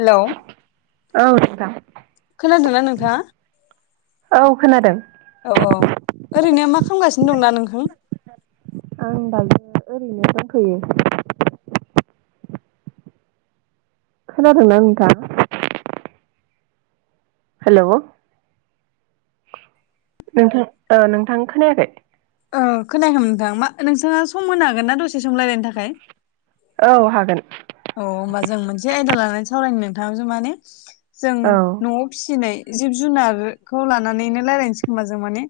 Hello औ नोंथां खोनादोंना नोंथाङा औ खोनादों औ औ ओरैनो मा खामगासिनो दं [unintelligible] नोंथां आं दायो ओरैनो दंथयो खोनादोंना नोंथां हेलौ नोंथां ओ नोंथां खोनायाखै औ खोनायाखोमोन नोंथां मा नोंथाङा सम होनो हागोन ना दसे सम रायलायनो थाखाय औ हागोन अ होमबा जों मोनसे आयदा लानानै सावरायनो नोंथांजो माने जों औ न'आव फिसिनाय जिब जुनारखौ लानानैनो रायजलायनोसै खोमा जों माने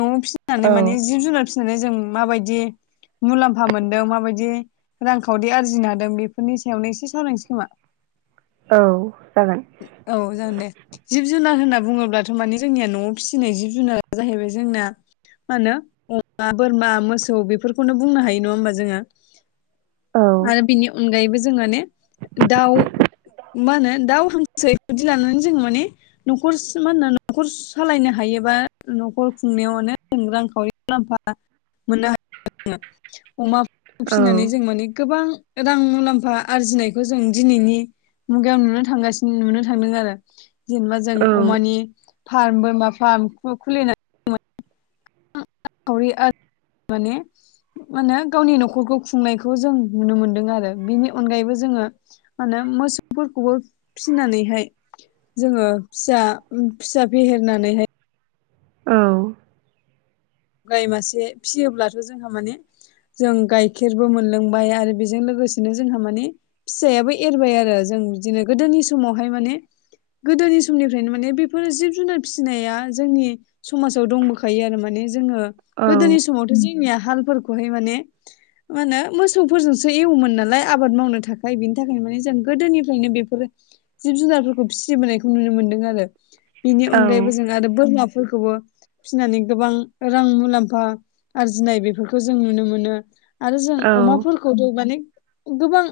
न'आव फिनानै औ माने जिब जुनार फि माने जों माबायदि मुलामफा मोनदों माबायदि रांखावरि आरजिनो हादों बेफ बेफोरनि सायावनो एसे सावरायनोसै खोमा औ जागोन औ जागोन दे जिब-जुनार होनना बुङोब्लाथ' माने जोंनिया न'आव फिसिनाय जिब जुनारा जाहैबाय जोंना मा होनो अमा बोरमा मोसौ बेफोरखौनो बुंनो हायो नङा होमबा जोङो औ आरो बिनि अनगायैबो जों ने दाउ मा होनो दाउ हांसो बेफोरदि लानानै जोङो माने न'खर मा होनो न'खर सालायनो हायोबा न'खर खुंनायावनो रांखावरि मुलाम्फा मोननो हयो अमा औ फिनानै जों माने गोबां रां मुलाम्फा आरजिनायखौ जों दिनैनि मुगायावायाव नुनो थांगासिनो नुनो थांदों आरो जेनेबा जों औ अमानि फार्म बोरमा फार्म खुलिनो रांखावरि आरो माने मा होने गावनि न'खरखौ खुंनायखौ जों नुनो मोनदों आरो बेनि अनगायैबो जोङो माहोनो मोसौफोरखौबो फिनानैहाय जोङो फिसा फिसा फेहेरनानैहाय औ गाय मासे फिसियोब्लाथ' जोंहा माने जों गाइखेरबो मोनलोंबाय आरो बेजों लोगोसेनो जोंहा माने फिसायाबो एरबाय आरो जों बिदिनो गोदोनि समावहाय माने गोदोनि समनिफ्रायनो माने बेफोर जिब-जुनार फिनाया जोंनि समाजाव दंबोखायो आरो माने जोङो गोदोनि औ समावथ' जोंनिया हालफोरखौहाय माने मा होनो मोसौफोरजोंसो एवोमोन नालाय आबाद मावनो थाखाय बिनि थाखायनो माने जों गोदोनिफ्रायनो बेफोर जिब जुनारफोरखौ फिसिबोनायखौ नुनो मोनदों आरो। बिनि औ अनगायैबो जों आरो बोरमाफोरखौबो फिनानै गोबां रां मुलाम्फा आरजिनाय बेफोरखौ जों नुनो मोनो आरो जों औ औ अमा फोर खौथ' माने गोबां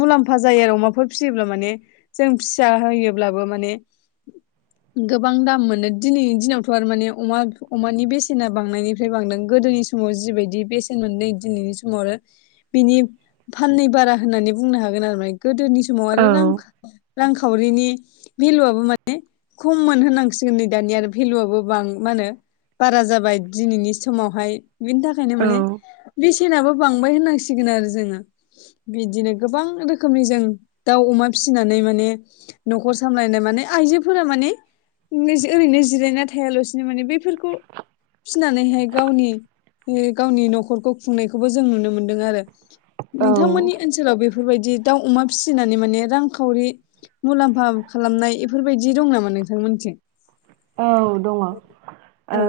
मुलाम्फा जायो आरो अमाफोर फिसियोब्ला माने जों फिसा होयोब्लाबो माने गोबां दाम मोनो दिनैनि दिनावथ' आरो माने अमा अमानि बेसेना बांनायनिफ्राय बांदों गोदोनि समाव जिबायदि बेसेन मोनदों दिनैनि समाव आरो बिनि फाननै बारा होननानै बुंनो हागोन आरोम गोदोनि समाव दङ आरो रां रांखावरिनि भेलुआबो माने खममोन होननांसिगोन नै दानि आरो भेलुआबो बां मा होनो बारा जाबाय दिनैनि समावहाय बिनि थाखायनो माने ओ बेसे सेनाबो बांबाय होननांसिगोन आरो जोंङो। बिदिनो गोबां रोखोमनि जों दाउ अमा फिसिनानै माने। न'खर सामलायनाय माने आइजोफोरा माने ओरैनो जिरायना थायालासिनो माने बे फोरखौ। फिसिनानैहाय गावनि गावनि न'खरखौ खुंनायखौबो जों नुनो मोनदों आरो। नोंथांमोननि ओनसोलाव बेफोरबायदि दाउ अमा फिसिनानै माने रांखावरि मुलाम्फा खालामनाय बेफोरबायदि दं नामा नोंथांमोनथिं? औ दङ। औ।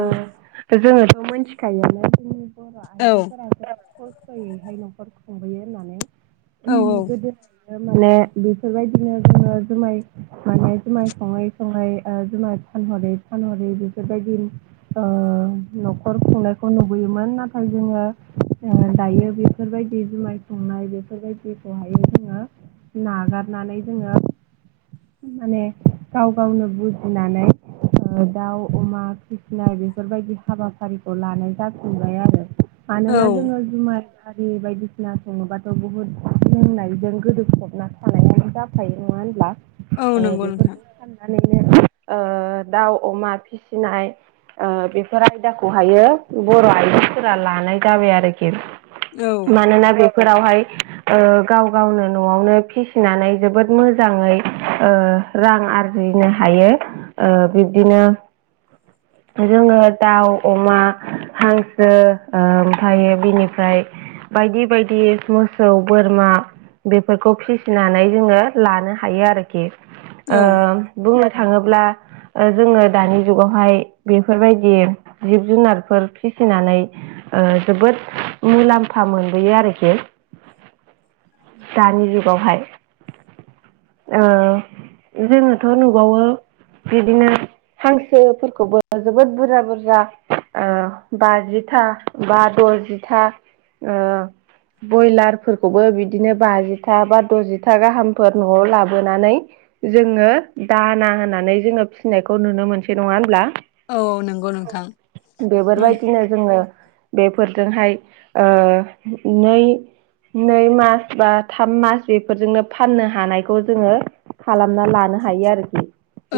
जोंङोथ' मिथिखायोानो जोंनि बर' औ आइजोफोरा खसथ'यैहाय न'खर खुंबोयो होननानै औ [inaudible] गोदो। माने बेफोरबायदिनो जोंङो जुमाय माने जुमाय सङै सङै जुमाय फानहरै फानहरै बेफोरबायदि ओ न'खर खुंनायखौ नुबोयोमोन नाथाय जोंङो दायो बे बेफोरबायदि जुमाय संनाय बेफोरबायदिखौहाय जोंङो नागारनानै जोंङो माने गाव गावनो बुजिनानै दाउ अमा फिसिनाय बेफोरबायदि हाबाफारिखौ लानाय जाफिनबाय आरो मानोना औ जोंङों जुमाय हारि बायदिसिना सङोबाथ' बुहुद लोंनायजों गोदोफबना थानाया जा खायो नङा होनब्ला औ नंगौ नोंथां बेफोरखौ साननानैनो ओ दाउ अमा फिसिनाय बेफोर आयदाखौहायो बर' आयजोफोरा लानाय जाबाय आरोखि। औ मानोना बे फोरावहाय ओ गाव गावनो न'आवनो फिसिनानै जोबोद मोजाङै ओ रां आरजिनो हायो। ओ बिब्दिनो जोङो दाउ, अमा, हांसो, ओ ओमफ्रायो बिनिफ्राय बायदि बायदि मोसौ, बोरमा बेफोरखौ फिसिनानै जोङो लानो हायो आरोखि। औ ओ बुंनो थांङोब्ला जोङो दानि जुगावहाय बेफोरबायदि जिब जुनारफोर फिसिनानै जोबोद मुलाम्फा मोनबोयो आरोखि। दानि जुगावहाय ओ जोंङोथ' नुबावो बिदिनो हांसोफोरखौबो जोबोद बुरजा बुरजा बाजिथा बा द'जिथा ओ। बयलारफोरखौबो बिदिनो बाजिथा बा दजिथा गाहामफोर न'आव लाबोनानै जोंङो दाना होनानै जोङो फिसिनायखौ नुनो मोनसे नंङा होनोब्ला? औ नों बेबारबायदिनो जोङो बेफोरजोंहाय ओ नै नै मास बा थाम मास बेफोरजोंनो फाननो हानायखौ जोङो खालामना लानो हायो आरोखि।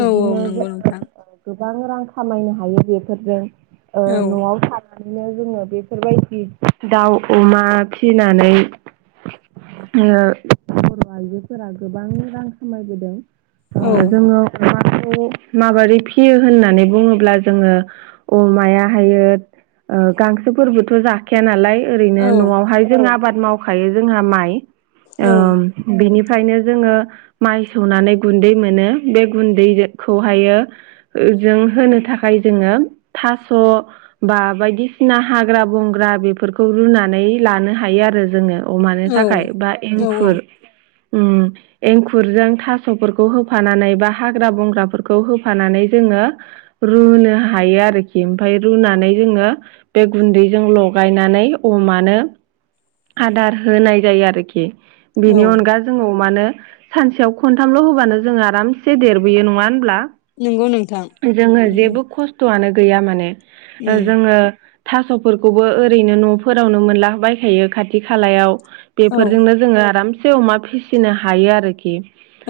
औ औ नंगौ जोङो नोंथां गोबां रां खामायनो हायो बेफोरजों। ओ औ न'आव सा [inaudible] नो जोङो बेफोरबायदि दाउ अमा फिनानै ओ बर' आइजोफोरा गोबां रां खामायबोदों। औ जोङो अमाखौ माबोरै फियो होननानै बुङोब्ला जोङो अमाया हायो ओ गांसोफोरबोथ' जा खाया नालाय औ ओरैनो न'आवहाय जों आबाद मावखायो जोंहा माइ ओ बिनिफ्रायनो जोङो माइ सौनानै गुन्दै मोनो बे गुन्दैखौहायो जों होनो थाखाय जोङो थास' बा बायदिसिना हाग्रा बंग्रा बेफोरखौ रुनानै लानो हायो आरो जोङो। अमानो औ थाखाय बा औ एंखुर उम एंखुरजों थास'फोरखौ होफानानै बा हाग्रा बंग्राफोरखौ होफानानै जोङो रुनो हायो आरोखि ओमफाय रुनानै जोङो बे गुन्दैजों लगायनानै अमानो आदार होनाय जायो आरोखि औ बेनि अनगा जोङो अमानो सानसेयाव खनथामल' होबानो जों आरामसे देरबोयो नङा होनब्ला? नंगौ नोंथां। जोङो औ जेबो खस्थ'आनो गैया माने जोङो थास'फोरखौबो ओरैनो न'फोरावनो मोनला बायखायो खाथि खालायाव। औ बेफोरजोंनो जोङो आरामसे अमा फिसिनो हायो आरोखि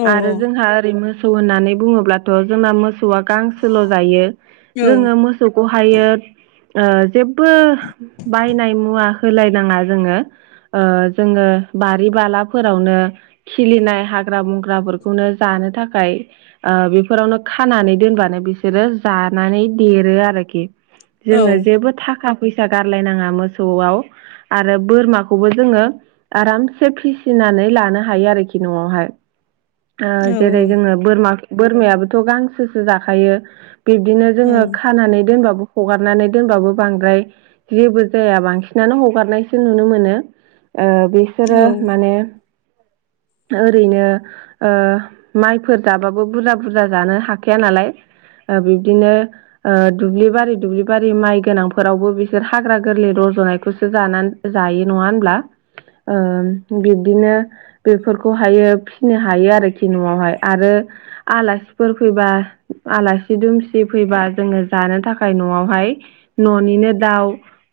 औ औ आरो जोंहा ओरै मो सौ होननानै बुङोब्लाथ' जोंना मोसौआ गांसोल' जायो ओं जोङो मो सौखौहायो ओ जेबबो बायनाय मुवा होलायनाङा जोङो। ओ जोङो बारि बालाफोरावनो खिलिनाय हाग्रा बंग्राफोरखौनो जानो थाखाय ओ बेफोरावनो खानानै दोनबानो बिस बिसोरो जानानै देरो आरोखि जोङो जेबो थाखा फैसा गारलायनाङा मोसौआव आरो बोरमाखौबो जोङो आरामसे फिसिनानै लानो हायो आरोखि न'आवहाय। ओ औ जेरै औ जोङो बोरमा बोरमायाबोथ' गांसोसो जाखायो। बिब्दिनो जोङो खानानै दोनबाबो हगारनानै दोनबाबो बांद्राय जेबो जाया बांसिनानो हगारनायसो नुनो मोनो ओ बिसोरो माने [inaudible] ओरैनो ओ माइफोर जाबाबो बुरजा बुरजा जानो हाखाया नालाय ओ बिब्दिनो ओ दुब्लिबारि दुब्लि बारि माइ गोनांफोरावबो बिसोर हाग्रा गोरलै रज'नायखौसो जानान जायो नङा होनब्ला? ओ बिब्दिनो बेफोरखौहायो फिनो हायो आरोखि न'आवहाय। आरो आलासिफोर फैबा आलासि दुमसि फैबा जोङो जानो थाखाय न'आवहाय न'निनो दाउ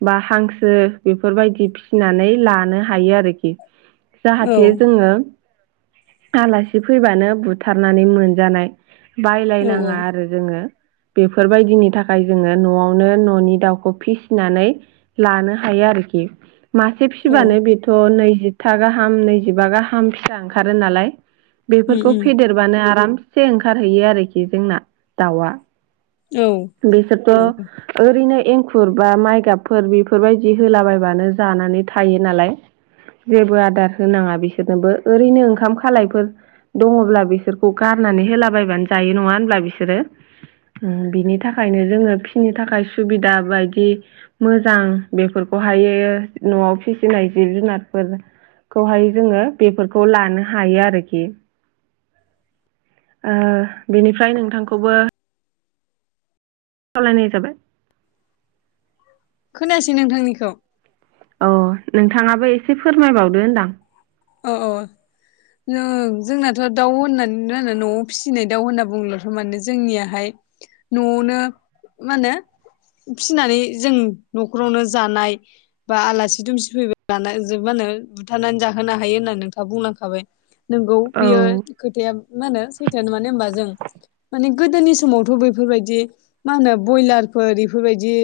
बा हांसो बेफोरबायदि फिसिनानै लानो हायो आरोखि। [unintelligible] जाहाथे जोङो आलासि फैबानो बुथारनानै मोनजानाय बायलायनाङा आरो। जोङो बेफोरबायदिनि थाखाय जोङो न'आवनो न'नि दाउखौ फिसिनानै लानो हायो आरोखि। मासे फिसिबानो बेथ' नैजिथा गाहाम नैजिबा गाहाम फिसा ओंखारो नालाय उम बेफोरखौ उम फेदेरबानो आरामसे ओंखारहैयो आरोखि जोंना दाउआ औ बेसोरखौ उम ओरैनो एंखुर बा माइ गाबफोर बेफोरबायदि होलाबायबानो जानानै थायो नालाय जेबो आदार होनाङा बिसोरनोबो ओरैनो ओंखाम खालायफोर दङब्ला बिसोरखौ गारनानै होलाबायायबानो जायो नङा होनब्ला बिसोरो बिनि थाखायनो जोङो फिनि थाखाय सुबिदा बायदि मोजां बेफोरखौहायो न'आव फिसिनाय जिब जुनारफोर खौहाय जोङो बेफोरखौ लानो हायो आरोखि। ओ बेनिफ्राय नोंथांखौबो सालानि हिसाबै खोनासै नोंथांनिखौ। अ नोंथाङाबो एसे फोरमायबावदो होनदां। अ अ जों जोंनाथ' दाउ होननानै न'आव फिसिनाय दाउ होनना बुंल'थ' मानो जोंनियाहाय न'आवनो माने फिनानै जों न'खरावनो जानाय बा आलासि दुमसि फैबायलानो जोब मानो बुथारनानै जाखो होनो हायो होनना नोंथाङा बुंलांखाबाय नोंगौ औ बियो खोथाया मा होनो सैथोानो मानोे हबा जों माने गोदोनि समावथ' बैफोरबायदि मा होनो ब्रयलारफोर इफोरबायदि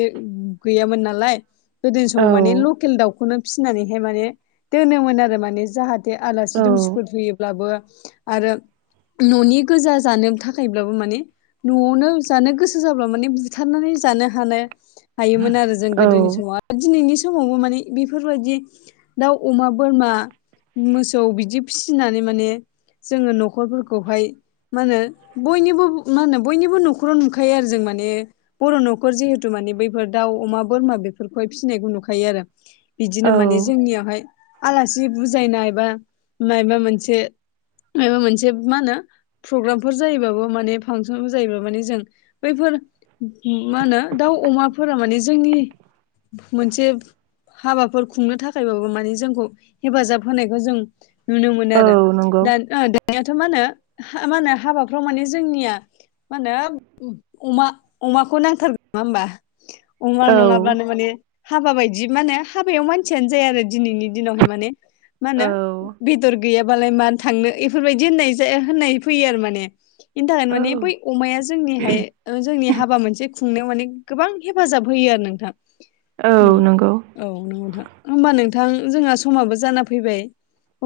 गैयामोन नालाय गोदोनि औ समाव माने लकेल दाउखौनो फिसिनानैहाय माने दोनोमोन आरो माने जाहाथे औ आलासि दुमसिफोर होैयोब्लाबो आरो न'नि गोजा जानो थाखायब्लाबो माने न'आवनो जानो गोसो जाब्ला माने बुथारनानै जानो हानो हायोमोन आरो जों औ गोदोनि समाव दिनैनि समावबो माने बेफोरबायदि दाउ अमा बोरमा मोसौ बिदि फिसिनानै माने जोङो न'खरफोरखौहाय मा होनो बयनिबो मा होनो बयनिबो न'खराव नुखायो आरो जों माने बर' न'खर जिहेतु माने बैफोर दाउ अमा बोरमा बेफोरखौहाय फिसिनायखौ नुखायो आरो बिदिनो माने औ जोंनियावहाय आलासि बुजायनायबा मायबा मोनसे मायबा मोनसे मा होनो प्रग्रामफोर जायोबाबो माने फांसनफोर जायोब माने जों बैफोर मा होनो दाउ अमाफोरा माने जोंनि मोनसे हाबाफोर खुंनो थाखायबाबो माने जोंखौ हेफाजाब होनायखौ जों नुनो मोनो औ आरो नंगौ दा हानायाथ' मा होनो मा होनो हाबाफ्राव माने जोंनिया मा होनो अमा अमाखौ नांथारगोन नङा होमबा अमा औ नङाब्लानो माने हाबा बायदि मानो हाबायाव मानसियानो जाया आरो दिनैनि दिनावहाय माने मा औ होनो बेदर गैयाबालाय मानो थांनो एफोरबायदि होननाय जा होननाय फैयो आरो माने इनिथाखायनो औ माने बै अमाया जोंनिहाय ओ जोंनि हाबा मोनसे खुंनायाव माने गोबां हेफाजाब होयो आरो नोंथां औ उम नंगौ औ नंगौथां होमबा नोंथां जोंहा समाबो जाना फैबाय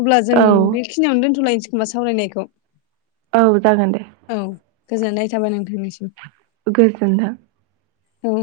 अब्ला जों औ बेखिनियावनो दोन्थ'लायनोसै खोमा सावरायनायखौ। औ जागोन दे। औ गोजोननाय थाबाय नोंथांनिसिम। गोजोन्थों औ